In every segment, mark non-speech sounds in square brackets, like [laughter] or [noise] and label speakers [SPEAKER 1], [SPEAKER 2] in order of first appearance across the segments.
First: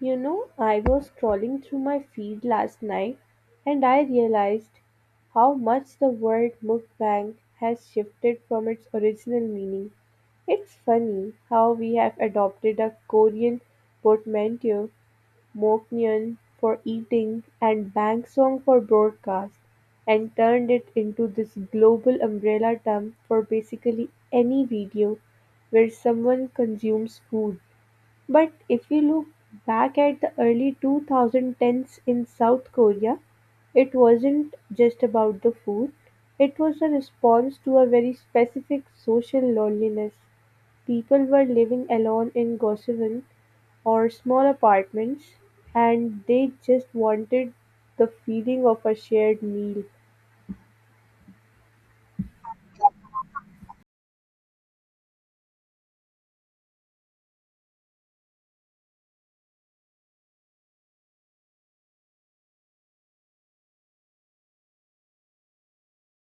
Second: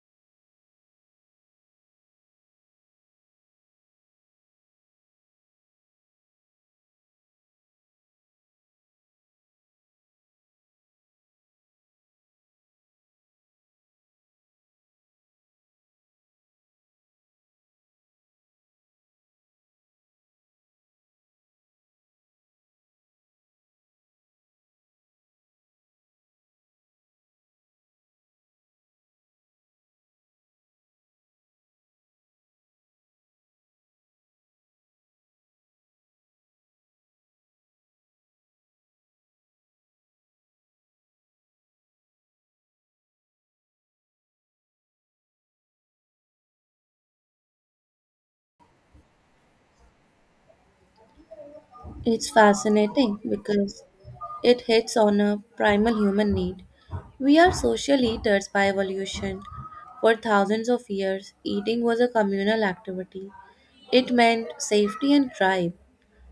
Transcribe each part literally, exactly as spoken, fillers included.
[SPEAKER 1] You know, I was scrolling through my feed last night and I realized how much the word mukbang has shifted from its original meaning. It's funny how we have adopted a Korean portmanteau, moknyeon for eating and bangsong for broadcast, and turned it into this global umbrella term for basically any video where someone consumes food. But if we look back at the early twenty tens in South Korea, it wasn't just about the food, it was a response to a very specific social loneliness. People were living alone in goseon or small apartments, and they just wanted the feeling of a shared meal.
[SPEAKER 2] It's fascinating because it hits on a primal human need. We are social eaters by evolution. For thousands of years, eating was a communal activity. It meant safety and tribe.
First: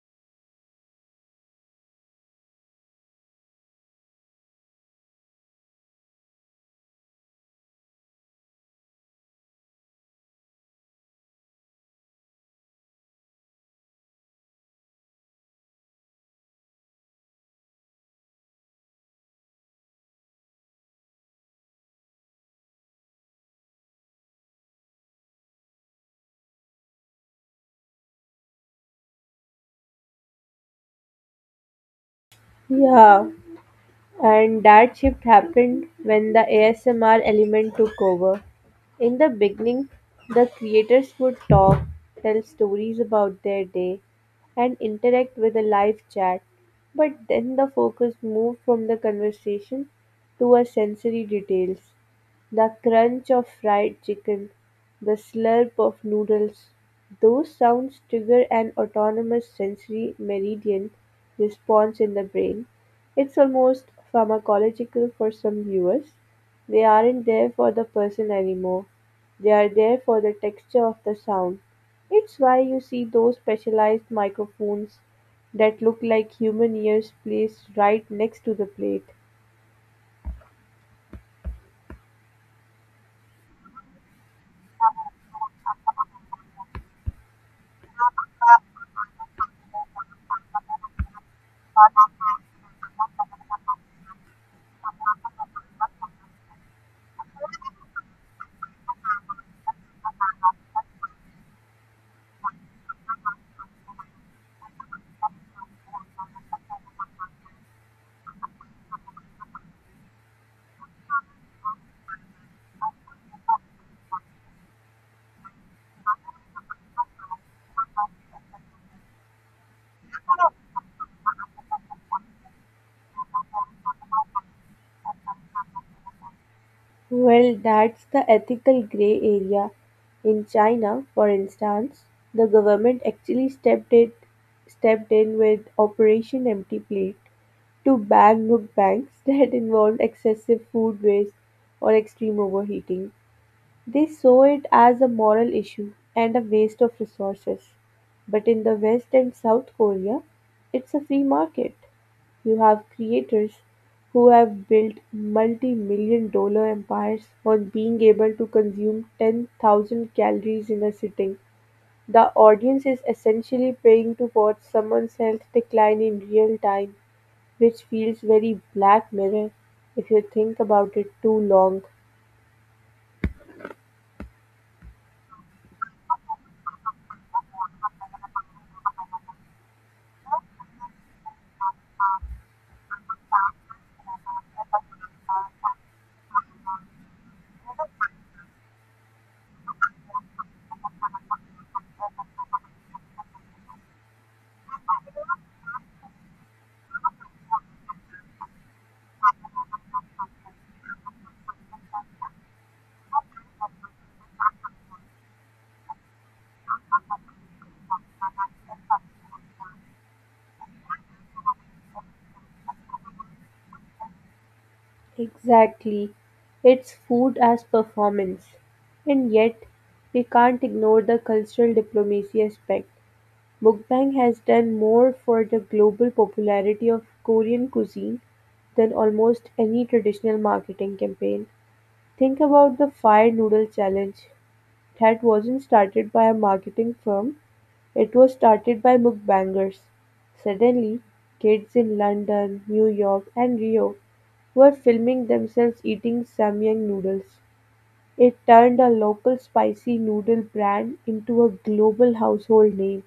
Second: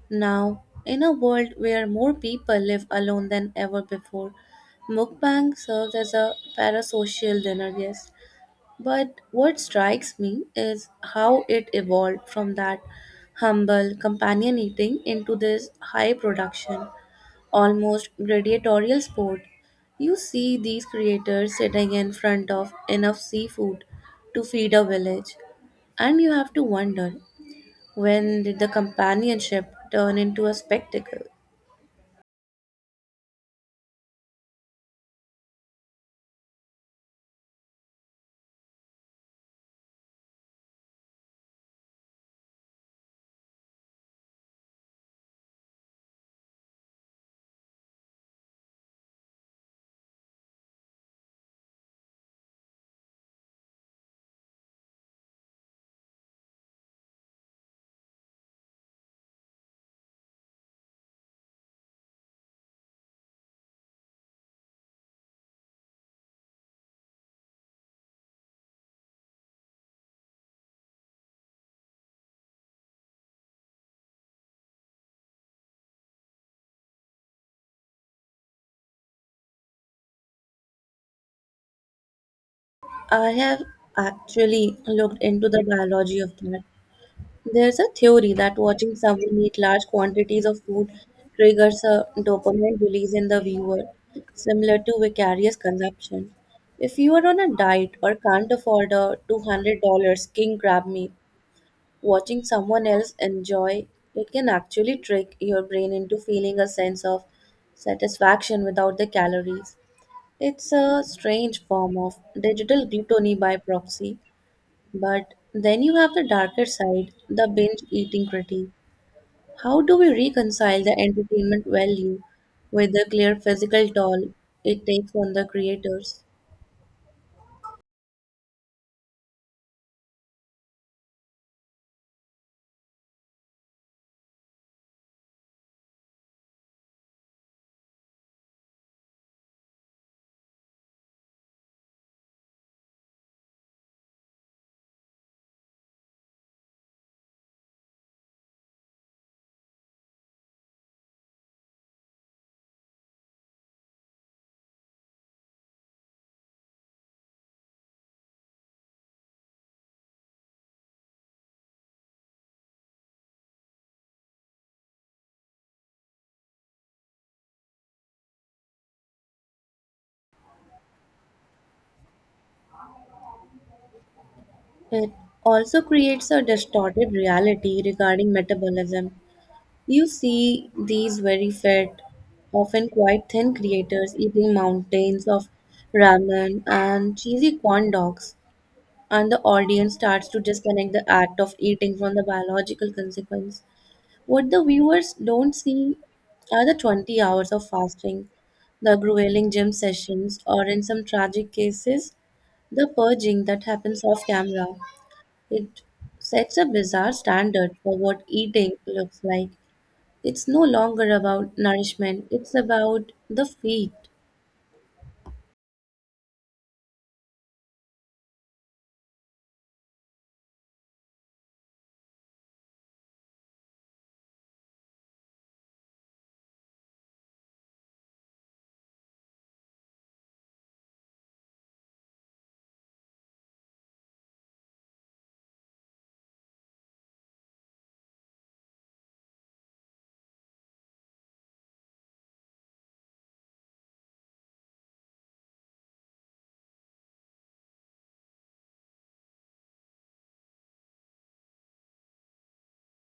[SPEAKER 2] Now, in a world where more people live alone than ever before, mukbang serves as a parasocial dinner guest. But what strikes me is how it evolved from that humble companion eating into this high production, almost gladiatorial sport. You see these creators sitting in front of enough seafood to feed a village, and you have to wonder, when did the companionship turn into a spectacle?
[SPEAKER 1] Yeah, and that shift happened when the A S M R element took over. In the beginning, the creators would talk, tell stories about their day, and interact with a live chat. But then the focus moved from the conversation to our sensory details, the crunch of fried chicken, the slurp of noodles. Those sounds trigger an autonomous sensory meridian response in the brain. It's almost pharmacological for some viewers. They aren't there for the person anymore. They are there for the texture of the sound. It's why you see those specialized microphones that look like human ears placed right next to the plate.
[SPEAKER 2] I have actually looked into the biology of that. There's a theory that watching someone eat large quantities of food triggers a dopamine release in the viewer, similar to vicarious consumption. If you are on a diet or can't afford a two hundred dollars king crab meal, watching someone else enjoy it can actually trick your brain into feeling a sense of satisfaction without the calories. It's a strange form of digital gluttony by proxy. But then you have the darker side, the binge eating critique. How do we reconcile the entertainment value with the clear physical toll it takes on the creators?
[SPEAKER 1] Well, that's the ethical gray area. In China, for instance, the government actually stepped it stepped in with Operation Empty Plate to ban mukbangs [laughs] that involved excessive food waste or extreme overheating. They saw it as a moral issue and a waste of resources. But in the West and South Korea, it's a free market. You have creators who have built multi million dollar empires on being able to consume ten thousand calories in a sitting. The audience is essentially paying to watch someone's health decline in real time, which feels very Black Mirror if you think about it too long.
[SPEAKER 2] It also creates a distorted reality regarding metabolism. You see these very fat, often quite thin creators eating mountains of ramen and cheesy corn dogs, and the audience starts to disconnect the act of eating from the biological consequence. What the viewers don't see are the twenty hours of fasting, the grueling gym sessions, or in some tragic cases, the purging that happens off camera. It sets a bizarre standard for what eating looks like. It's no longer about nourishment, it's about the feet.
[SPEAKER 1] Exactly. It's food as performance. And yet, we can't ignore the cultural diplomacy aspect. Mukbang has done more for the global popularity of Korean cuisine than almost any traditional marketing campaign. Think about the fire noodle challenge. That wasn't started by a marketing firm, it was started by mukbangers. Suddenly, kids in London, New York, and Rio were filming themselves eating Samyang noodles. It turned a local spicy noodle brand into a global household name.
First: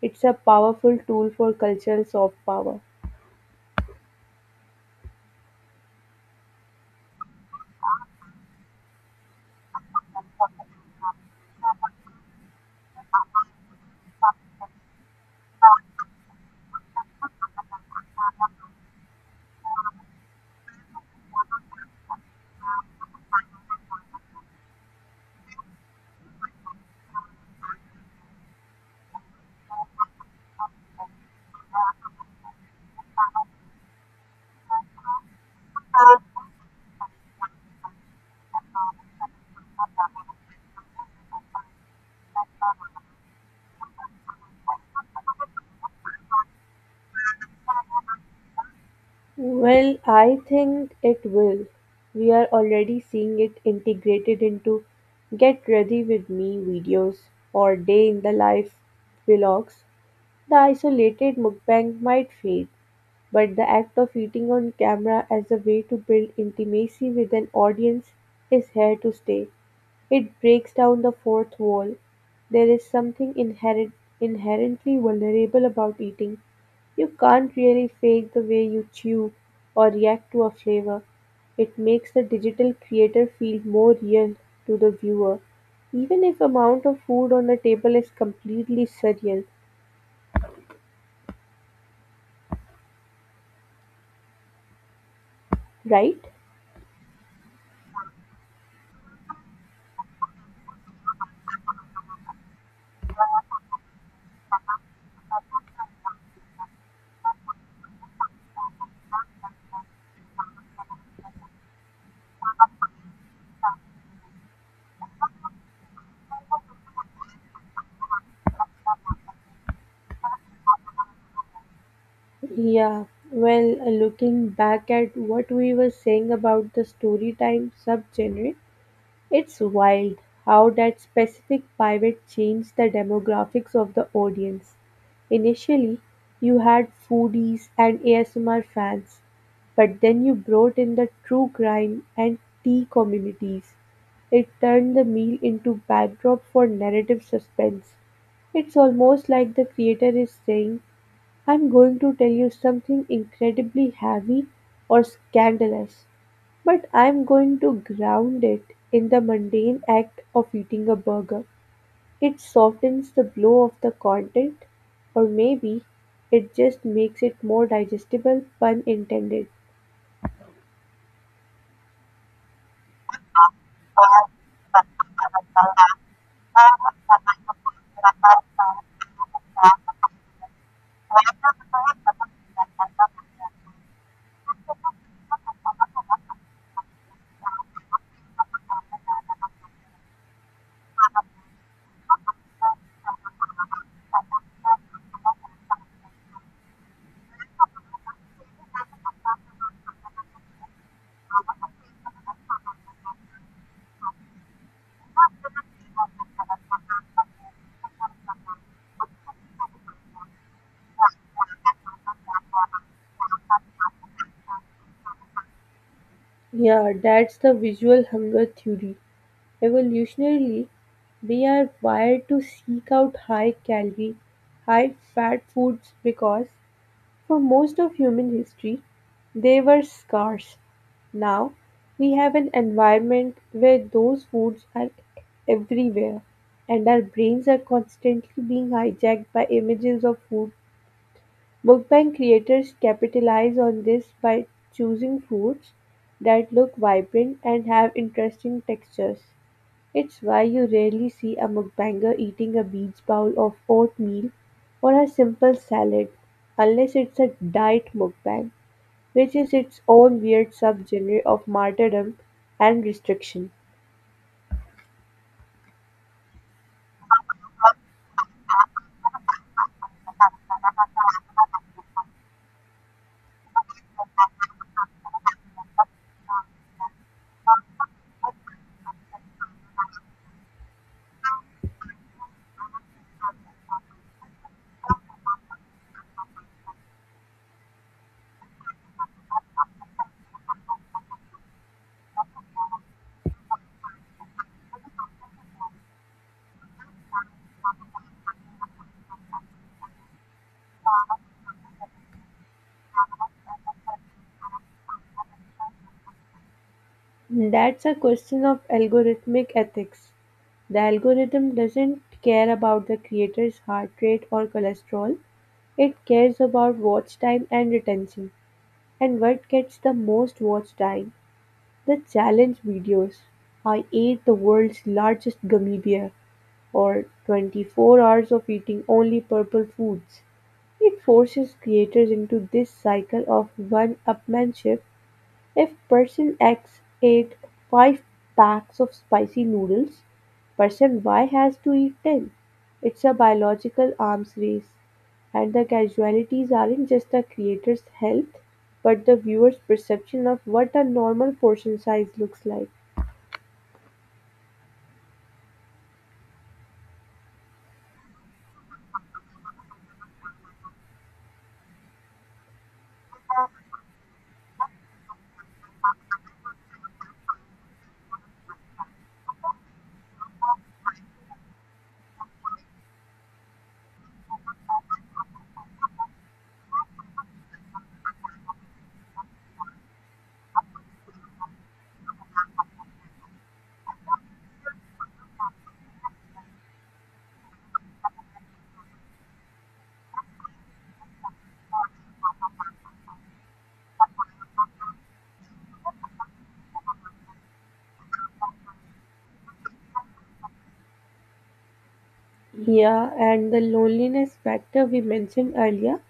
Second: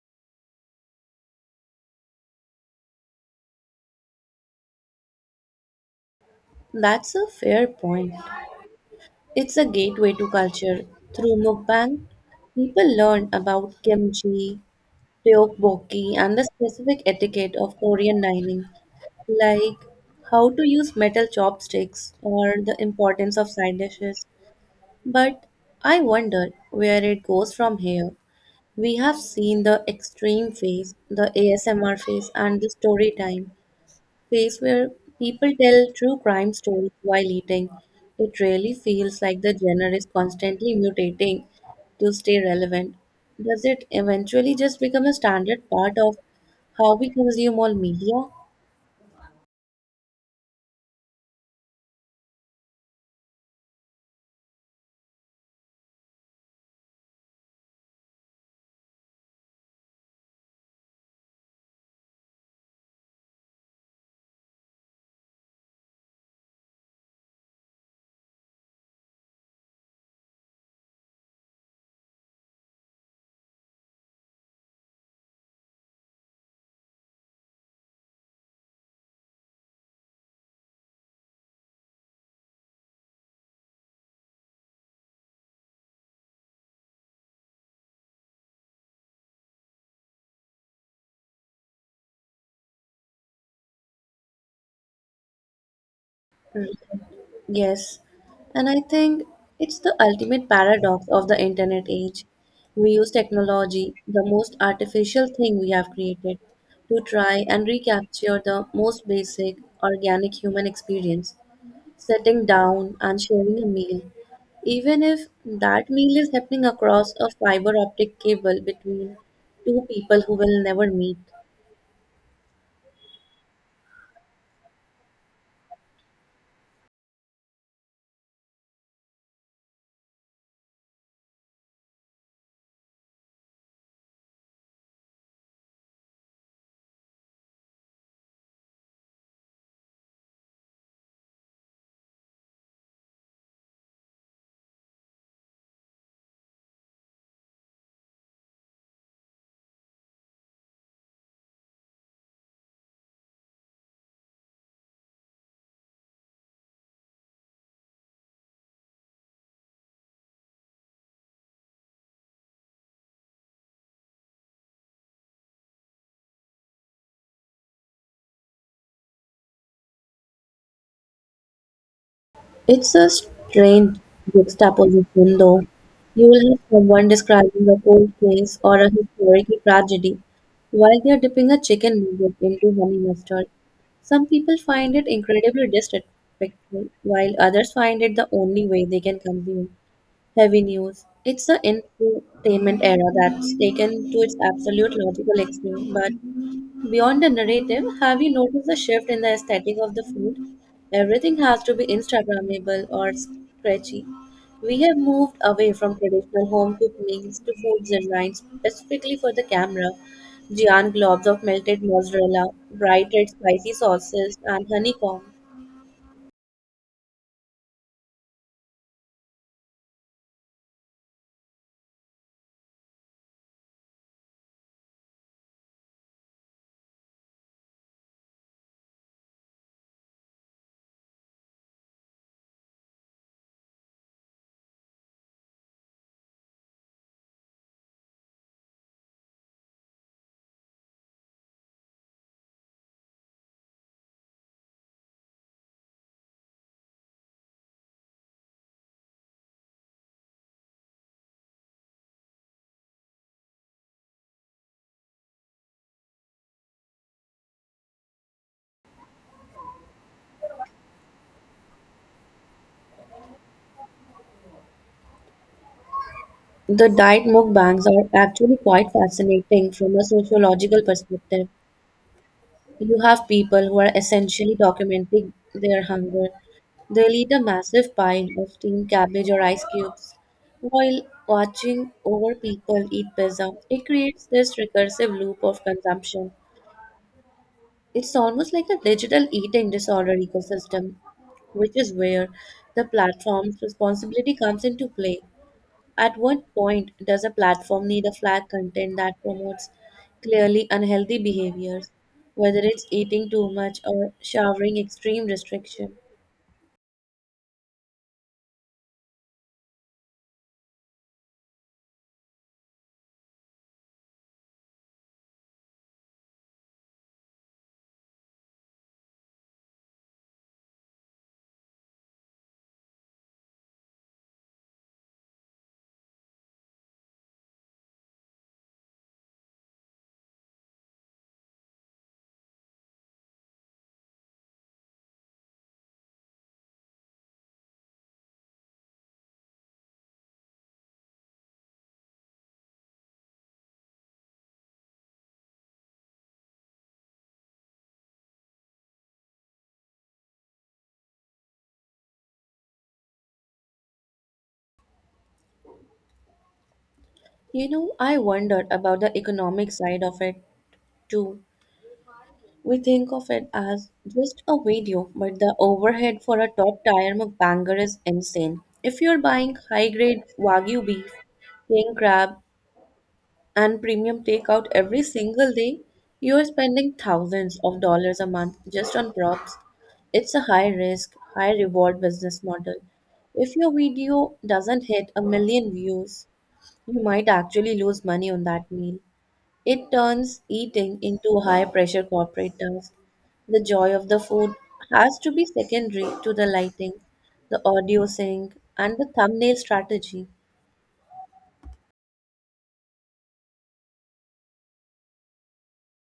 [SPEAKER 1] It's a powerful tool for cultural soft power.
[SPEAKER 2] That's a fair point. It's a gateway to culture. Through mukbang, people learn about kimchi, Ryokboki, and the specific etiquette of Korean dining, like how to use metal chopsticks or the importance of side dishes. But I wonder where it goes from here. We have seen the extreme phase, the A S M R phase, and the story time place where people tell true crime stories while eating. It really feels like the genre is constantly mutating to stay relevant. Does it eventually just become a standard part of how we consume all media?
[SPEAKER 1] Well, I think it will. We are already seeing it integrated into Get Ready With Me videos or Day in the Life vlogs. The isolated mukbang might fade, but the act of eating on camera as a way to build intimacy with an audience is here to stay. It breaks down the fourth wall. There is something inherent, inherently vulnerable about eating. You can't really fake the way you chew or react to a flavor. It makes the digital creator feel more real to the viewer, even if amount of food on the table is completely surreal, right?
[SPEAKER 2] Yes, and I think it's the ultimate paradox of the internet age. We use technology, the most artificial thing we have created, to try and recapture the most basic organic human experience, sitting down and sharing a meal, even if that meal is happening across a fiber optic cable between two people who will never meet.
[SPEAKER 1] Yeah, well, uh, looking back at what we were saying about the storytime subgenre, it's wild how that specific pivot changed the demographics of the audience. Initially, you had foodies and A S M R fans, but then you brought in the true crime and tea communities. It turned the meal into backdrop for narrative suspense. It's almost like the creator is saying, I'm going to tell you something incredibly heavy or scandalous, but I'm going to ground it in the mundane act of eating a burger. It softens the blow of the content, or maybe it just makes it more digestible, pun intended.
[SPEAKER 2] It's a strange juxtaposition, though. You will have someone describing a cold case or a historical tragedy while they are dipping a chicken nugget into honey mustard. Some people find it incredibly disrespectful, while others find it the only way they can consume heavy news. It's the infotainment era that's taken to its absolute logical extreme. But beyond the narrative, have you noticed a shift in the aesthetic of the food? Everything has to be Instagrammable or scratchy. We have moved away from traditional home cooked meals to foods designed specifically for the camera. Giant globs of melted mozzarella, bright red spicy sauces, and honeycomb.
[SPEAKER 1] Yeah, that's the visual hunger theory. Evolutionarily, we are wired to seek out high calorie, high fat foods because for most of human history, they were scarce. Now we have an environment where those foods are everywhere, and our brains are constantly being hijacked by images of food. Mukbang creators capitalize on this by choosing foods that look vibrant and have interesting textures. It's why you rarely see a mukbanger eating a beach bowl of oatmeal or a simple salad, unless it's a diet mukbang, which is its own weird subgenre of martyrdom and restriction.
[SPEAKER 2] The diet mukbangs are actually quite fascinating from a sociological perspective. You have people who are essentially documenting their hunger. They'll eat a massive pie of steamed cabbage or ice cubes while watching over people eat pizza. It creates this recursive loop of consumption. It's almost like a digital eating disorder ecosystem, which is where the platform's responsibility comes into play. At what point does a platform need a flag content that promotes clearly unhealthy behaviors, whether it's eating too much or showering extreme restriction?
[SPEAKER 1] That's a question of algorithmic ethics. The algorithm doesn't care about the creator's heart rate or cholesterol. It cares about watch time and retention, and what gets the most watch time? The challenge videos. I ate the world's largest gummy bear, or twenty-four hours of eating only purple foods. It forces creators into this cycle of one upmanship. If person X ate five packs of spicy noodles, person Y has to eat ten. It's a biological arms race, and the casualties aren't just the creator's health, but the viewer's perception of what a normal portion size looks like.
[SPEAKER 2] You know, I wondered about the economic side of it too. We think of it as just a video, but the overhead for a top tier mukbanger is insane. If you're buying high grade wagyu beef, king crab, and premium takeout every single day, you are spending thousands of dollars a month just on props. It's a high risk, high reward business model. If your video doesn't hit a million views, you might actually lose money on that meal. It turns eating into a high pressure corporate task. The joy of the food has to be secondary to the lighting, the audio sync, and the thumbnail strategy.
[SPEAKER 1] Yeah, and the loneliness factor we mentioned earlier,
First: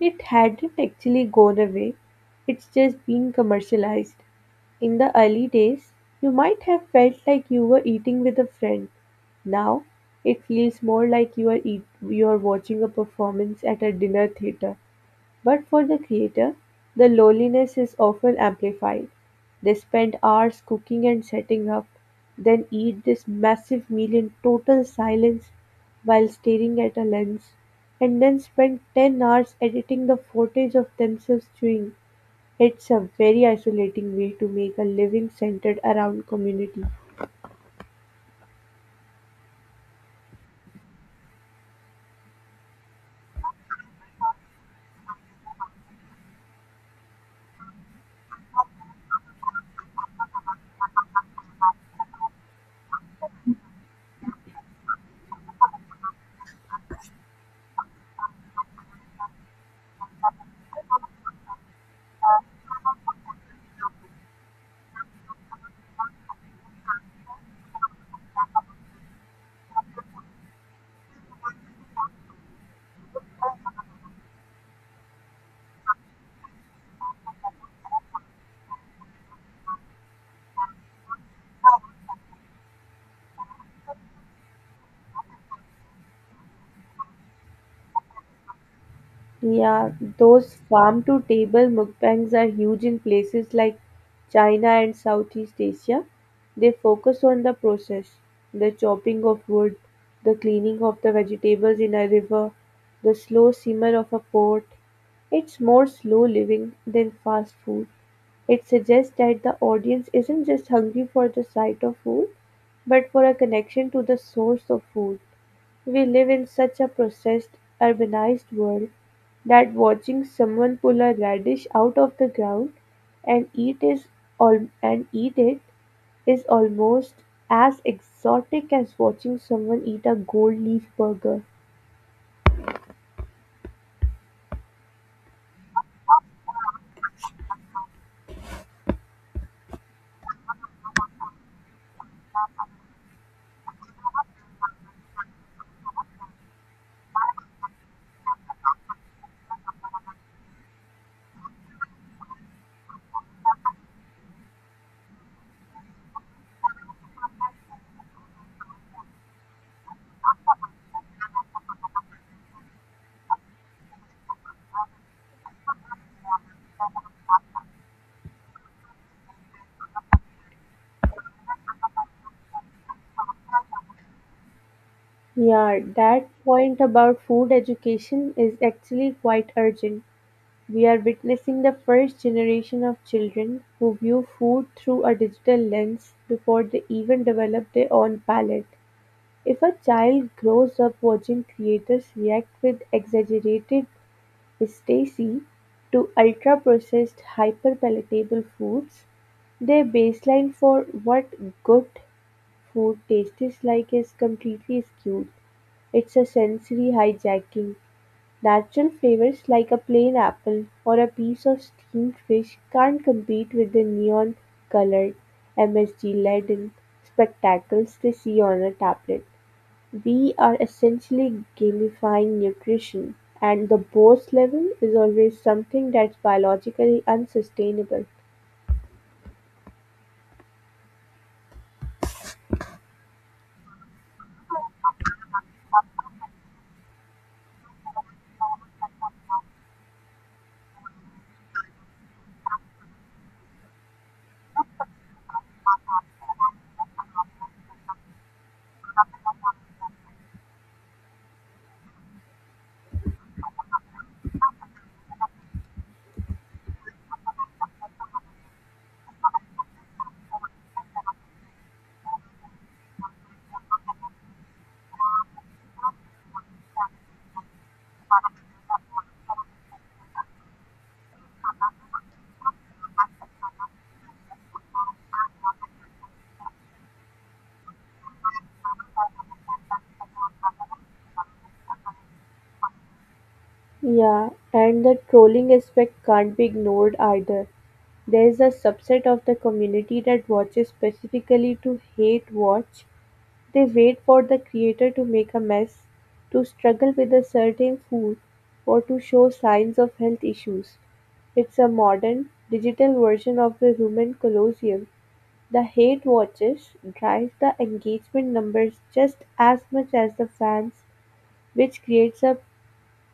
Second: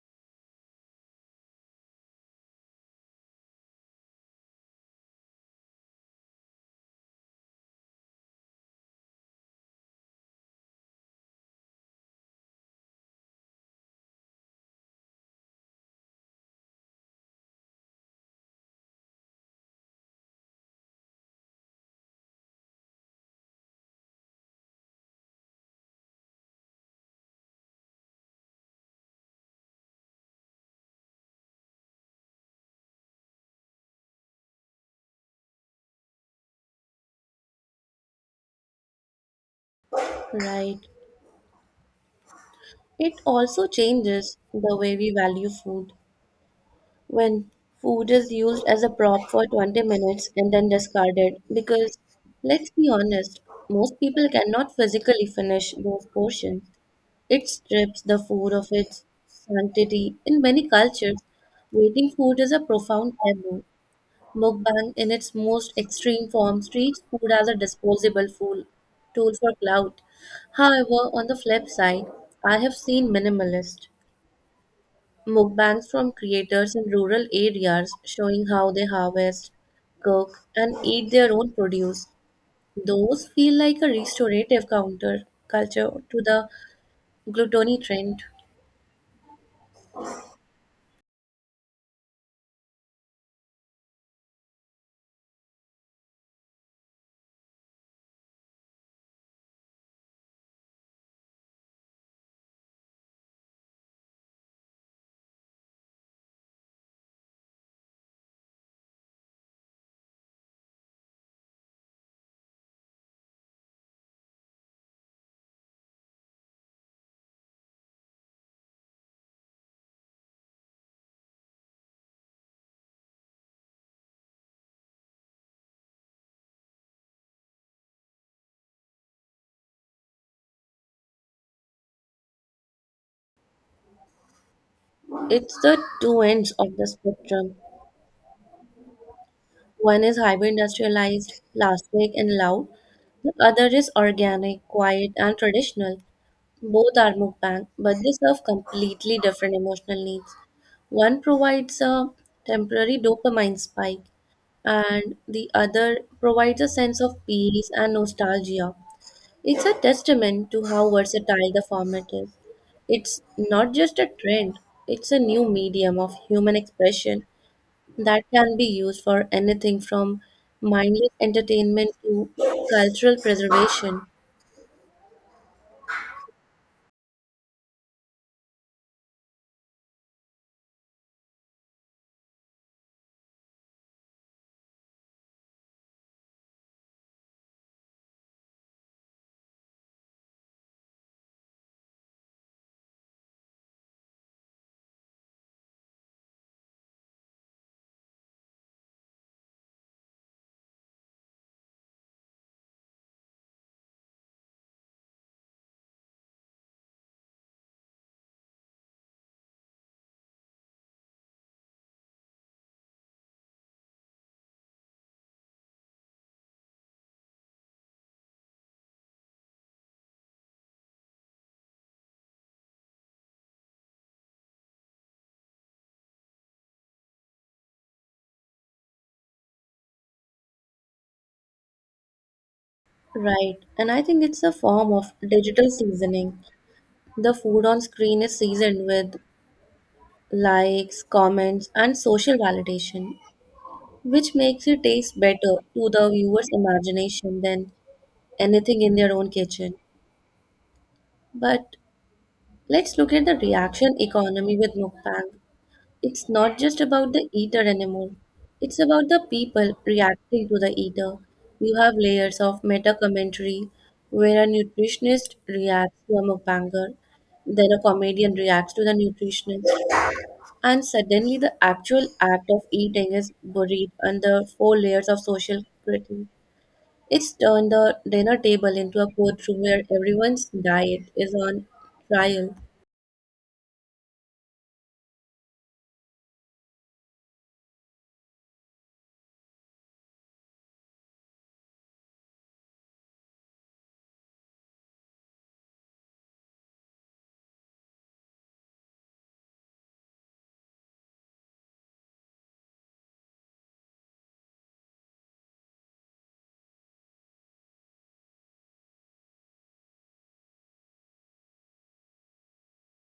[SPEAKER 1] it hadn't actually gone away, it's just been commercialized. In the early days, you might have felt like you were eating with a friend. Now, it feels more like you are eat- you are watching a performance at a dinner theater. But for the creator, the loneliness is often amplified. They spend hours cooking and setting up, then eat this massive meal in total silence while staring at a lens, and then spend ten hours editing the footage of themselves chewing. It's a very isolating way to make a living centered around community.
[SPEAKER 2] Right. It also changes the way we value food. When food is used as a prop for twenty minutes and then discarded, because let's be honest, most people cannot physically finish those portions. It strips the food of its sanctity. In many cultures, waiting food is a profound taboo. Mukbang, in its most extreme form, treats food as a disposable fool, tool for clout. However, on the flip side, I have seen minimalists Mukbangs from creators in rural areas showing how they harvest, cook, and eat their own produce. Those feel like a restorative counter culture to the gluttony trend.
[SPEAKER 1] Yeah, those farm to table mukbangs are huge in places like China and Southeast Asia. They focus on the process, the chopping of wood, the cleaning of the vegetables in a river, the slow simmer of a pot. It's more slow living than fast food. It suggests that the audience isn't just hungry for the sight of food, but for a connection to the source of food. We live in such a processed, urbanized world that watching someone pull a radish out of the ground and eat is al- and eat it is almost as exotic as watching someone eat a gold leaf burger.
[SPEAKER 2] It's the two ends of the spectrum. One is hyper industrialized, plastic, and loud. The other is organic, quiet, and traditional. Both are mukbang, but they serve completely different emotional needs. One provides a temporary dopamine spike, and the other provides a sense of peace and nostalgia. It's a testament to how versatile the format is. It's not just a trend, it's a new medium of human expression that can be used for anything from mindless entertainment to cultural preservation.
[SPEAKER 1] Yeah, that point about food education is actually quite urgent. We are witnessing the first generation of children who view food through a digital lens before they even develop their own palate. If a child grows up watching creators react with exaggerated ecstasy to ultra-processed, hyper-palatable foods, their baseline for what good food tastes like is completely skewed. It's a sensory hijacking. Natural flavors like a plain apple or a piece of steamed fish can't compete with the neon colored, M S G laden spectacles they see on a tablet. We are essentially gamifying nutrition, and the boss level is always something that's biologically unsustainable.
[SPEAKER 2] Right, and I think it's a form of digital seasoning. The food on screen is seasoned with likes, comments, and social validation, which makes it taste better to the viewer's imagination than anything in their own kitchen. But let's look at the reaction economy with mukbang. It's not just about the eater anymore. It's about the people reacting to the eater. You have layers of meta commentary where a nutritionist reacts to a mukbanger, then a comedian reacts to the nutritionist, and suddenly the actual act of eating is buried under four layers of social critique. It's turned the dinner table into a courtroom where everyone's diet is on trial.
[SPEAKER 1] Yeah, and the trolling aspect can't be ignored either. There is a subset of the community that watches specifically to hate watch. They wait for the creator to make a mess, to struggle with a certain food, or to show signs of health issues. It's a modern, digital version of the Roman Colosseum. The hate watches drive the engagement numbers just as much as the fans, which creates a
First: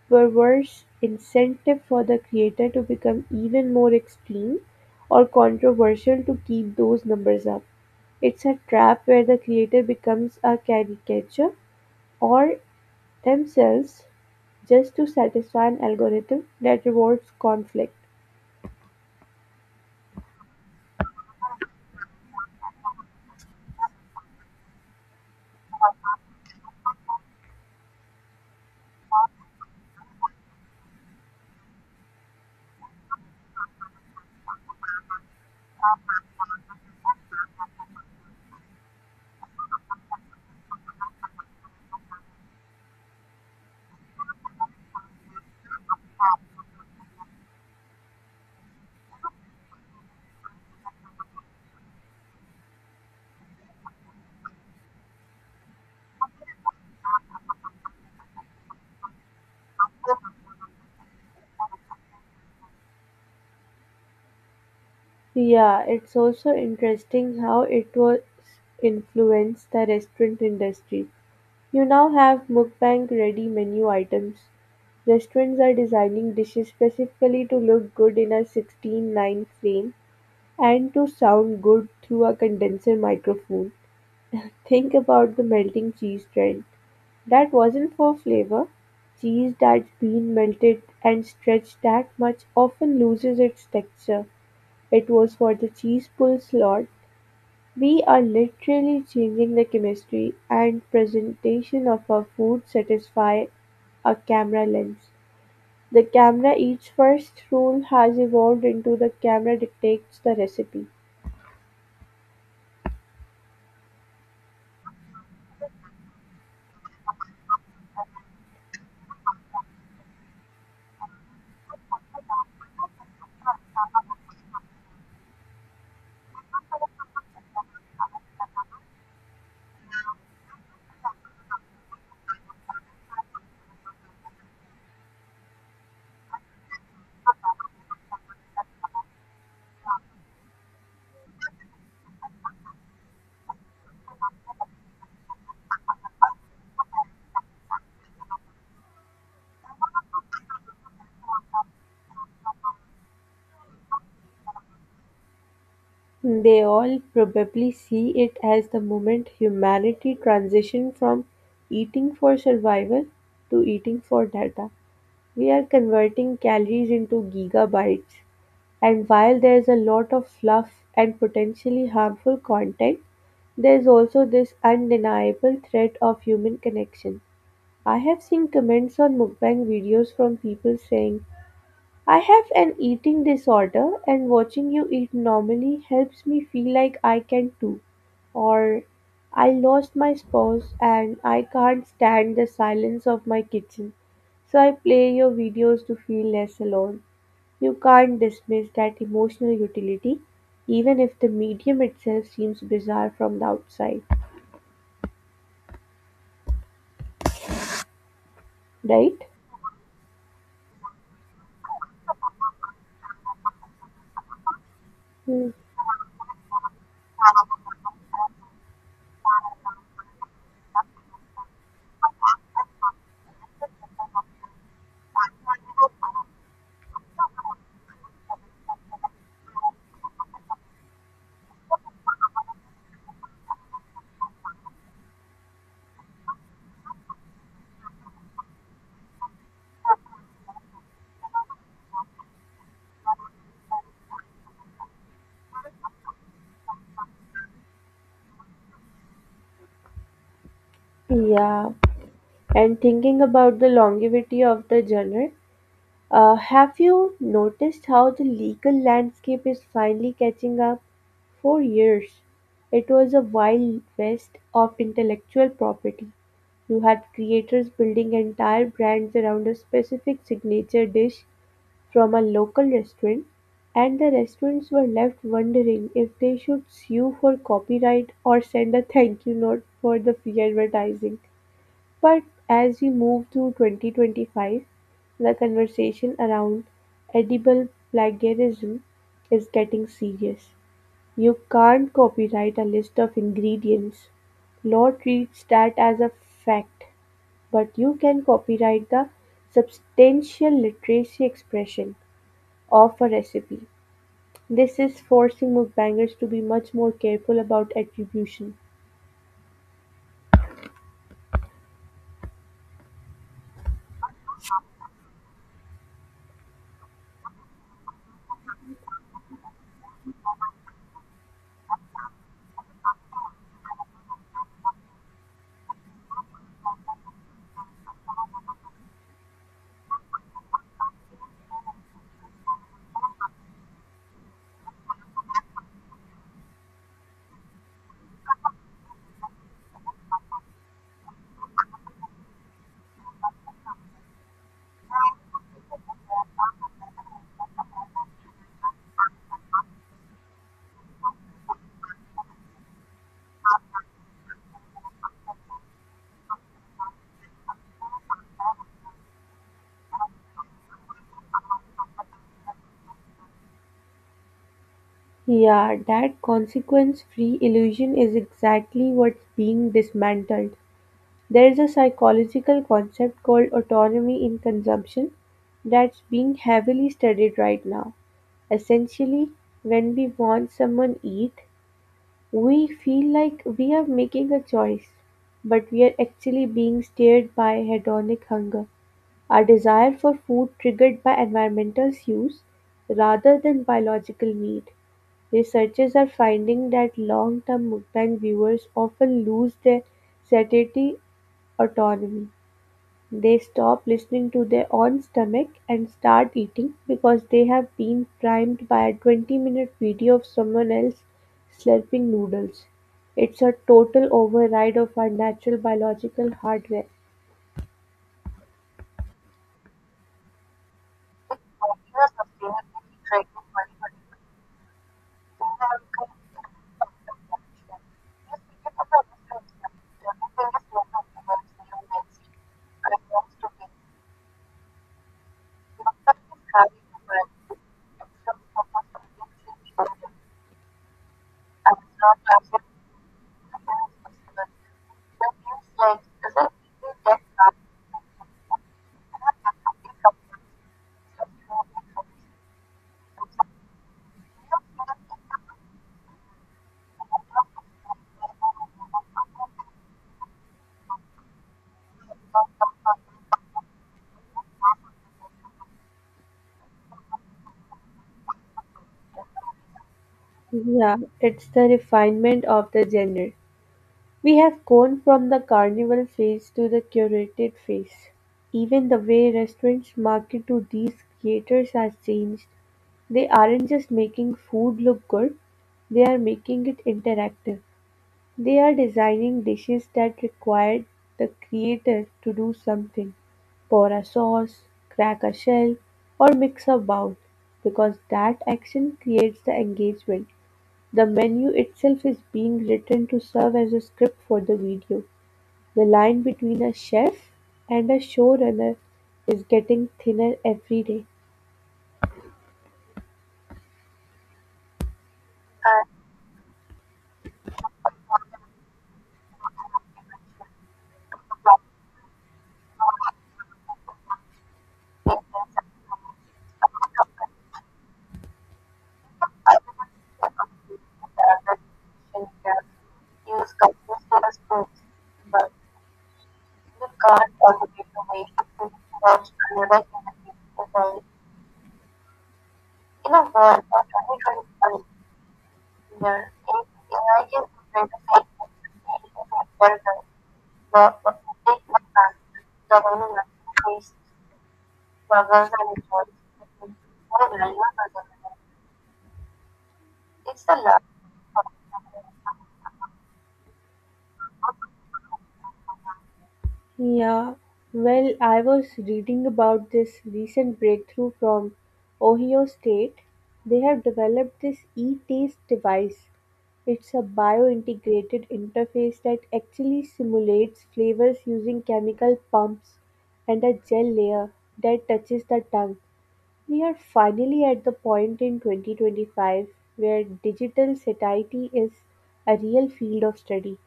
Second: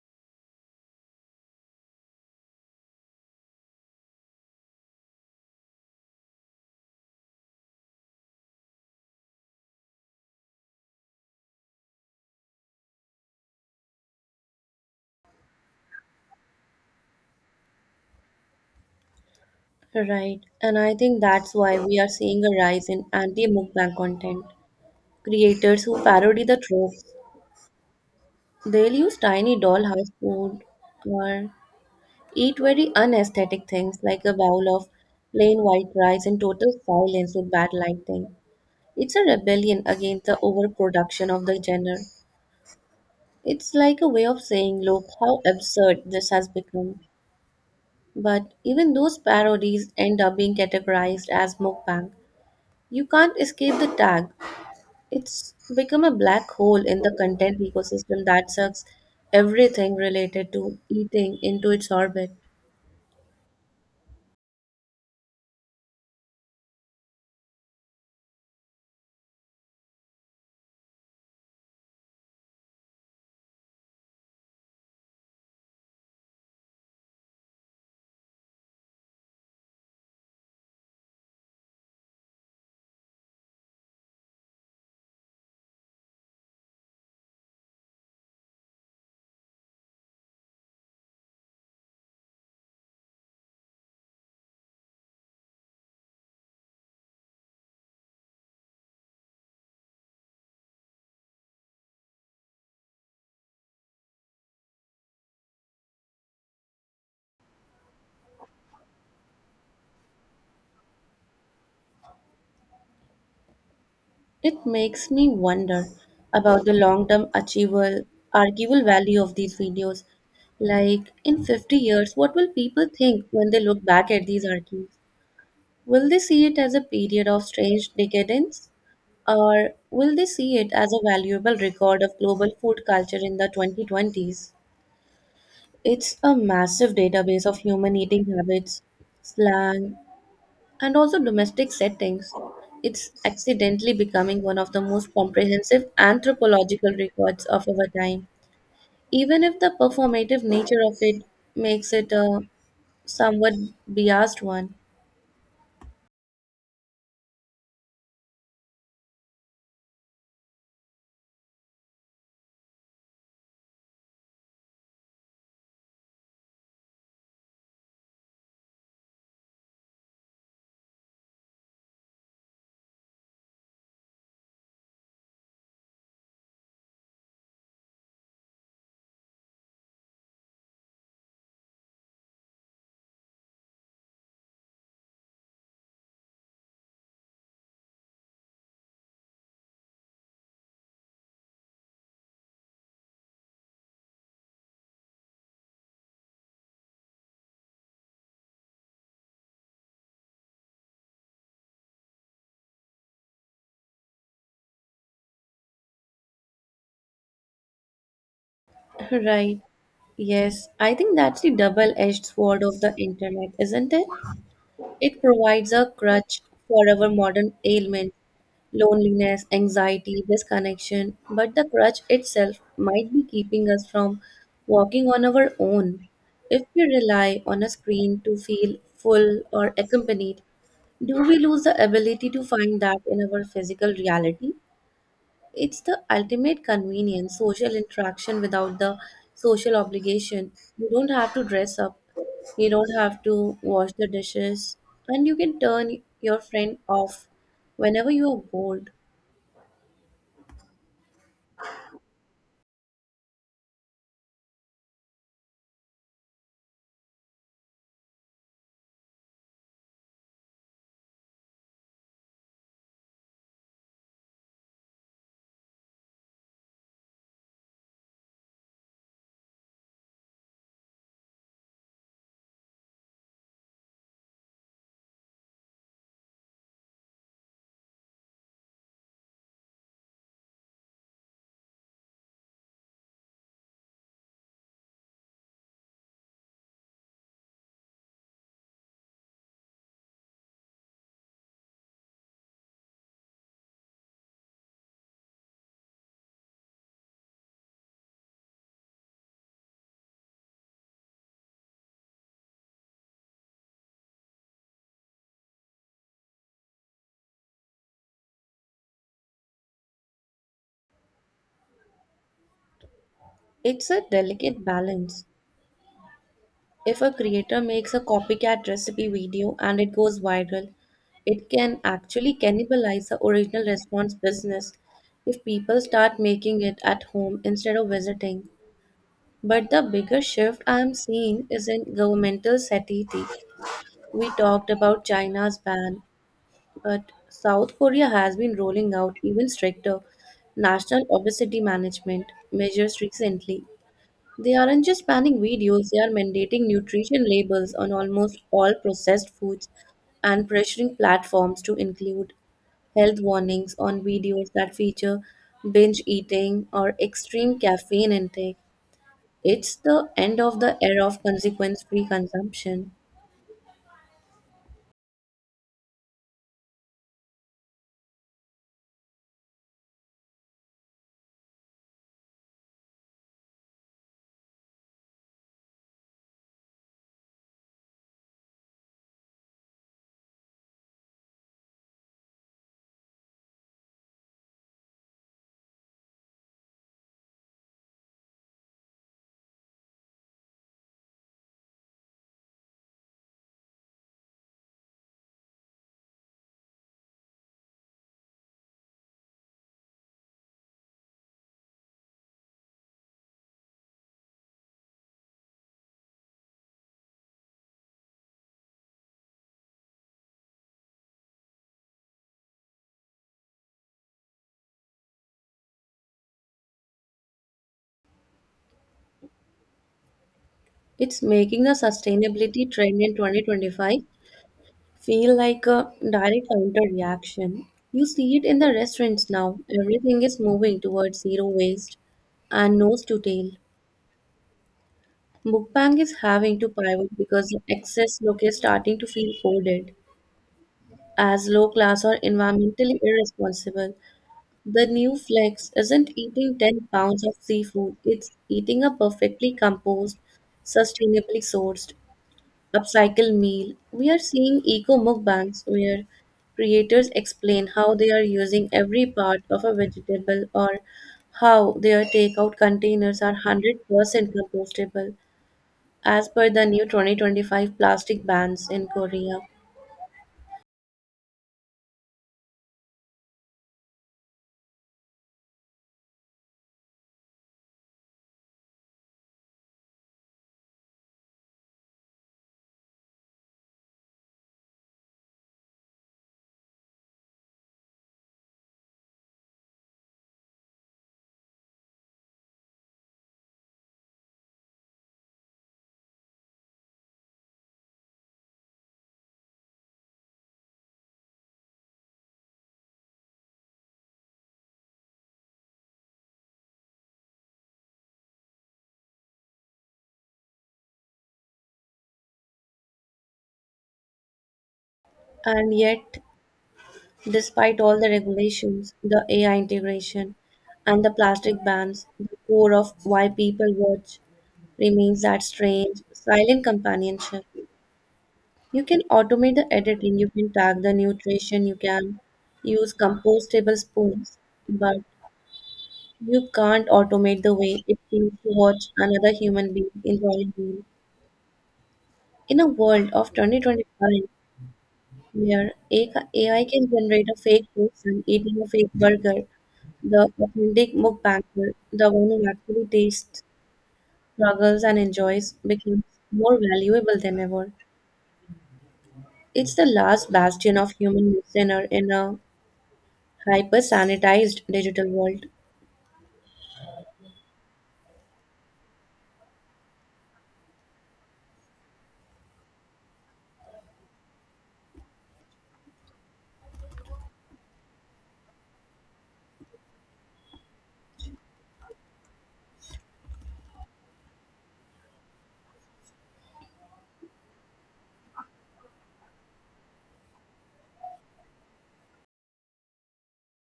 [SPEAKER 1] were worse incentive for the creator to become even more extreme or controversial to keep those numbers up. It's a trap where the creator becomes a caricature or themselves just to satisfy an algorithm that rewards conflict.
[SPEAKER 2] Right. And I think that's why we are seeing a rise in anti-mukbang content. Creators who parody the tropes. They'll use tiny dollhouse food or eat very unaesthetic things like a bowl of plain white rice in total silence with bad lighting. It's a rebellion against the overproduction of the genre. It's like a way of saying, look how absurd this has become. But even those parodies end up being categorized as mukbang. You can't escape the tag. It's become a black hole in the content ecosystem that sucks everything related to eating into its orbit.
[SPEAKER 1] Yeah, it's also interesting how it was influenced the restaurant industry. You now have mukbang ready menu items. Restaurants are designing dishes specifically to look good in a sixteen nine frame and to sound good through a condenser microphone. Think about the melting cheese trend. That wasn't for flavor. Cheese that's been melted and stretched that much often loses its texture. It was for the cheese pull slot. We are literally changing the chemistry and presentation of our food satisfy a camera lens. The camera eats first rule has evolved into the camera dictates the recipe.
[SPEAKER 2] It makes me wonder about the long term achievable, arguable value of these videos. Like, in fifty years, what will people think when they look back at these archives? Will they see it as a period of strange decadence? Or will they see it as a valuable record of global food culture in the twenty twenties? It's a massive database of human eating habits, slang, and also domestic settings. It's accidentally becoming one of the most comprehensive anthropological records of our time, even if the performative nature of it makes it a somewhat biased one.
[SPEAKER 1] They all probably see it as the moment humanity transitioned from eating for survival to eating for data. We are converting calories into gigabytes, and while there's a lot of fluff and potentially harmful content, there's also this undeniable threat of human connection. I have seen comments on mukbang videos from people saying, I have an eating disorder, and watching you eat normally helps me feel like I can too. Or, I lost my spouse and I can't stand the silence of my kitchen, so I play your videos to feel less alone. You can't dismiss that emotional utility, even if the medium itself seems bizarre from the outside,
[SPEAKER 2] [laughs]
[SPEAKER 1] right?
[SPEAKER 2] Right. Yes, I think that's the double-edged sword of the internet, isn't it? It
[SPEAKER 1] Hmm.
[SPEAKER 2] provides a crutch for our modern ailment, loneliness, anxiety, disconnection, but the crutch itself might be keeping us from walking on our own. If we rely on a screen to feel full or accompanied, do we lose the ability to find that in our physical reality? It's the ultimate convenience, social interaction without the social obligation. You don't have to dress up, you don't have to wash the dishes, and you can turn your friend off whenever you are bored.
[SPEAKER 1] Yeah, and thinking about the longevity of the genre, Uh, have you noticed how the legal landscape is finally catching up? For years, it was a wild west of intellectual property. You had creators building entire brands around a specific signature dish from a local restaurant, and the restaurants were left wondering if they should sue for copyright or send a thank you note for the free advertising. But as we move to twenty twenty-five, the conversation around edible plagiarism is getting serious. You can't copyright a list of ingredients. Law treats that as a fact, but you can copyright the substantial literacy expression of a recipe. This is forcing mukbangers to be much more careful about attribution.
[SPEAKER 2] It's a delicate balance. If a creator makes a copycat recipe video and it goes viral, it can actually cannibalize the original restaurant's business if people start making it at home instead of visiting. But the bigger shift I am seeing is in governmental satiety. We talked about China's ban, but South Korea has been rolling out even stricter national obesity management measures recently. They aren't just banning videos, they are mandating nutrition labels on almost all processed foods and pressuring platforms to include health warnings on videos that feature binge eating or extreme caffeine intake. It's the end of the era of consequence free consumption.
[SPEAKER 1] Yeah, that consequence-free illusion is exactly what's being dismantled. There's a psychological concept called autonomy in consumption that's being heavily studied right now. Essentially, when we want someone eat, we feel like we are making a choice, but we are actually being steered by hedonic hunger, our desire for food triggered by environmental cues rather than biological need. Researchers are finding that long-term mukbang viewers often lose their satiety autonomy. They stop listening to their own stomach and start eating because they have been primed by a twenty-minute video of someone else slurping noodles. It's a total override of our natural biological hardware.
[SPEAKER 2] It's making the sustainability trend in twenty twenty-five feel like a direct counter reaction. You see it in the restaurants now. Everything is moving towards zero waste and nose to tail. Mukbang is having to pivot because the excess look is starting to feel coded as low class or environmentally irresponsible. The new flex isn't eating ten pounds of seafood, it's eating a perfectly composed, sustainably sourced, upcycle meal. We are seeing eco mukbangs where creators explain how they are using every part of a vegetable or how their takeout containers are one hundred percent compostable as per the new twenty twenty-five plastic bans in Korea.
[SPEAKER 1] Yeah, it's the refinement of the genre. We have gone from the carnival phase to the curated phase. Even the way restaurants market to these creators has changed. They aren't just making food look good, they are making it interactive. They are designing dishes that require the creator to do something, pour a sauce, crack a shell, or mix a bowl, because that action creates the engagement. The menu itself is being written to serve as a script for the video. The line between a chef and a showrunner is getting thinner every day.
[SPEAKER 2] And yet, despite all the regulations, the A I integration, and the plastic bans, the core of why people watch remains that strange, silent companionship. You can automate the editing, you can tag the nutrition, you can use compostable spoons, but you can't automate the way it feels to watch another human being enjoy a meal. In a world of twenty twenty-five, where A- AI can generate a fake person eating a fake burger, the authentic mukbanger, the one who actually tastes, struggles, and enjoys, becomes more valuable than ever. It's the last bastion of human listener in a hyper sanitized digital world.
[SPEAKER 1] Yeah, well, I was reading about this recent breakthrough from Ohio State. They have developed this e taste device. It's a bio-integrated interface that actually simulates flavors using chemical pumps and a gel layer that touches the tongue. We are finally at the point in twenty twenty-five where digital satiety is a real field of study.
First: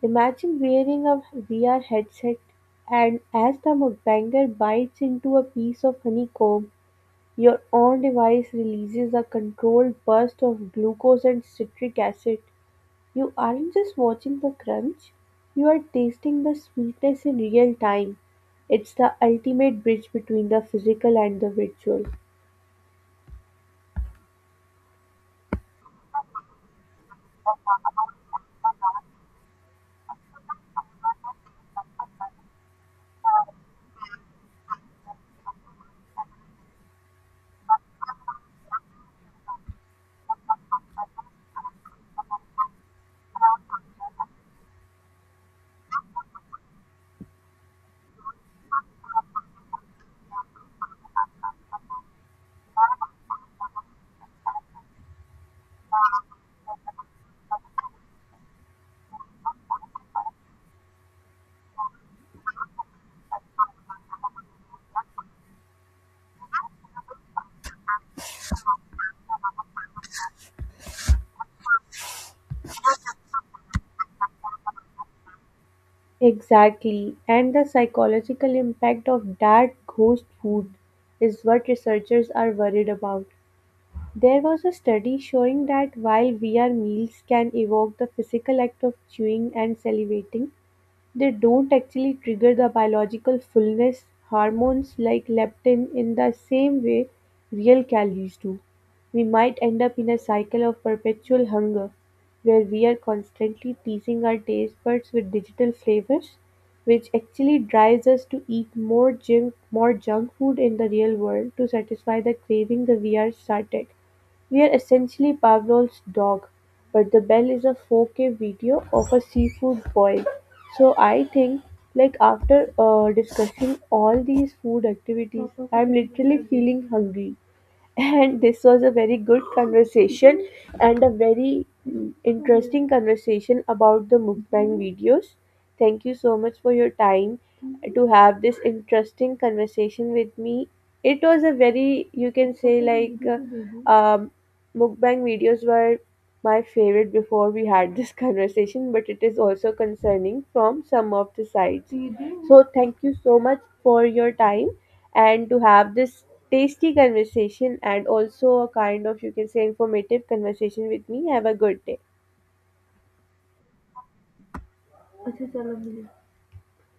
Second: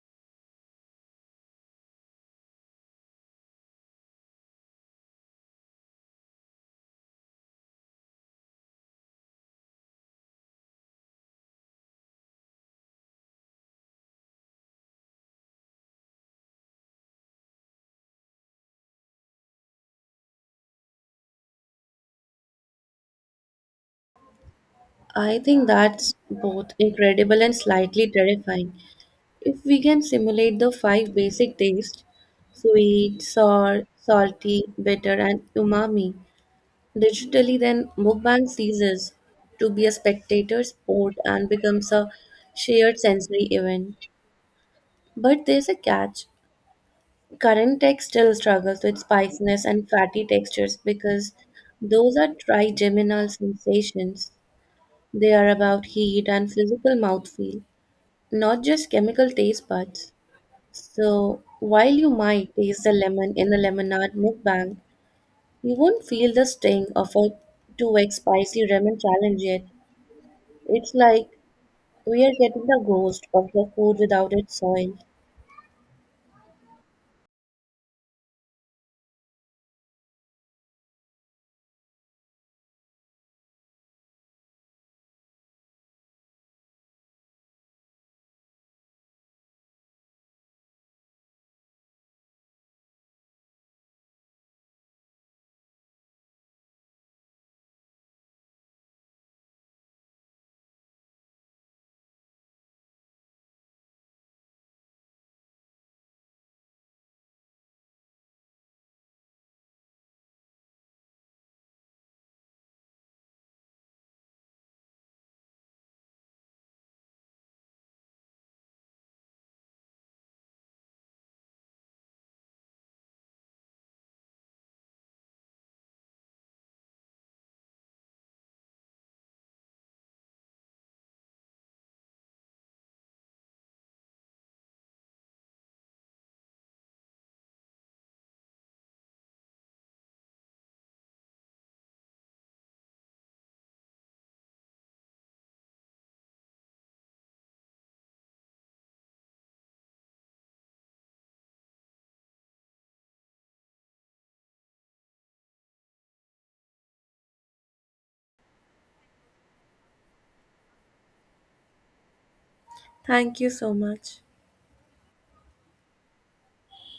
[SPEAKER 1] Imagine wearing a V R headset, and as the mukbanger bites into a piece of honeycomb, your own device releases a controlled burst of glucose and citric acid. You aren't just watching the crunch, you are tasting the sweetness in real time. It's the ultimate bridge between the physical and the virtual.
[SPEAKER 2] I think that's both incredible and slightly terrifying. If we can simulate the five basic tastes, sweet, sour, salty, bitter, and umami digitally, then mukbang ceases to be a spectator sport and becomes a shared sensory event. But there's a catch. Current tech still struggles with spiciness and fatty textures because those are trigeminal sensations. They are about heat and physical mouthfeel, not just chemical taste buds. So, while you might taste the lemon in a lemonade mukbang, you won't feel the sting of a two x spicy ramen challenge yet. It's like we are getting the ghost of the food without its soil.
[SPEAKER 1] Exactly, and the psychological impact of that ghost food is what researchers are worried about. There was a study showing that while V R meals can evoke the physical act of chewing and salivating, they don't actually trigger the biological fullness hormones like leptin in the same way real calories do. We might end up in a cycle of perpetual hunger where we are constantly teasing our taste buds with digital flavors, which actually drives us to eat more junk, more junk food in the real world to satisfy the craving that we are started. We're essentially Pavlov's dog, but the bell is a four-K video of a seafood boil, so I think, like, after uh, discussing all these food activities, I'm literally feeling hungry. [laughs] And this was a very good conversation and a very mm, interesting conversation about the mukbang videos. Thank you so much for your time to have this interesting conversation with me. It was a very, you can say, like, uh, Um, mukbang videos were my favorite before we had this [laughs] conversation, but it is also concerning from some of the sides. So, thank you so much for your time and to have this tasty conversation and also a kind of, you can say, informative conversation with me. Have a good day.
[SPEAKER 2] Thank you so much.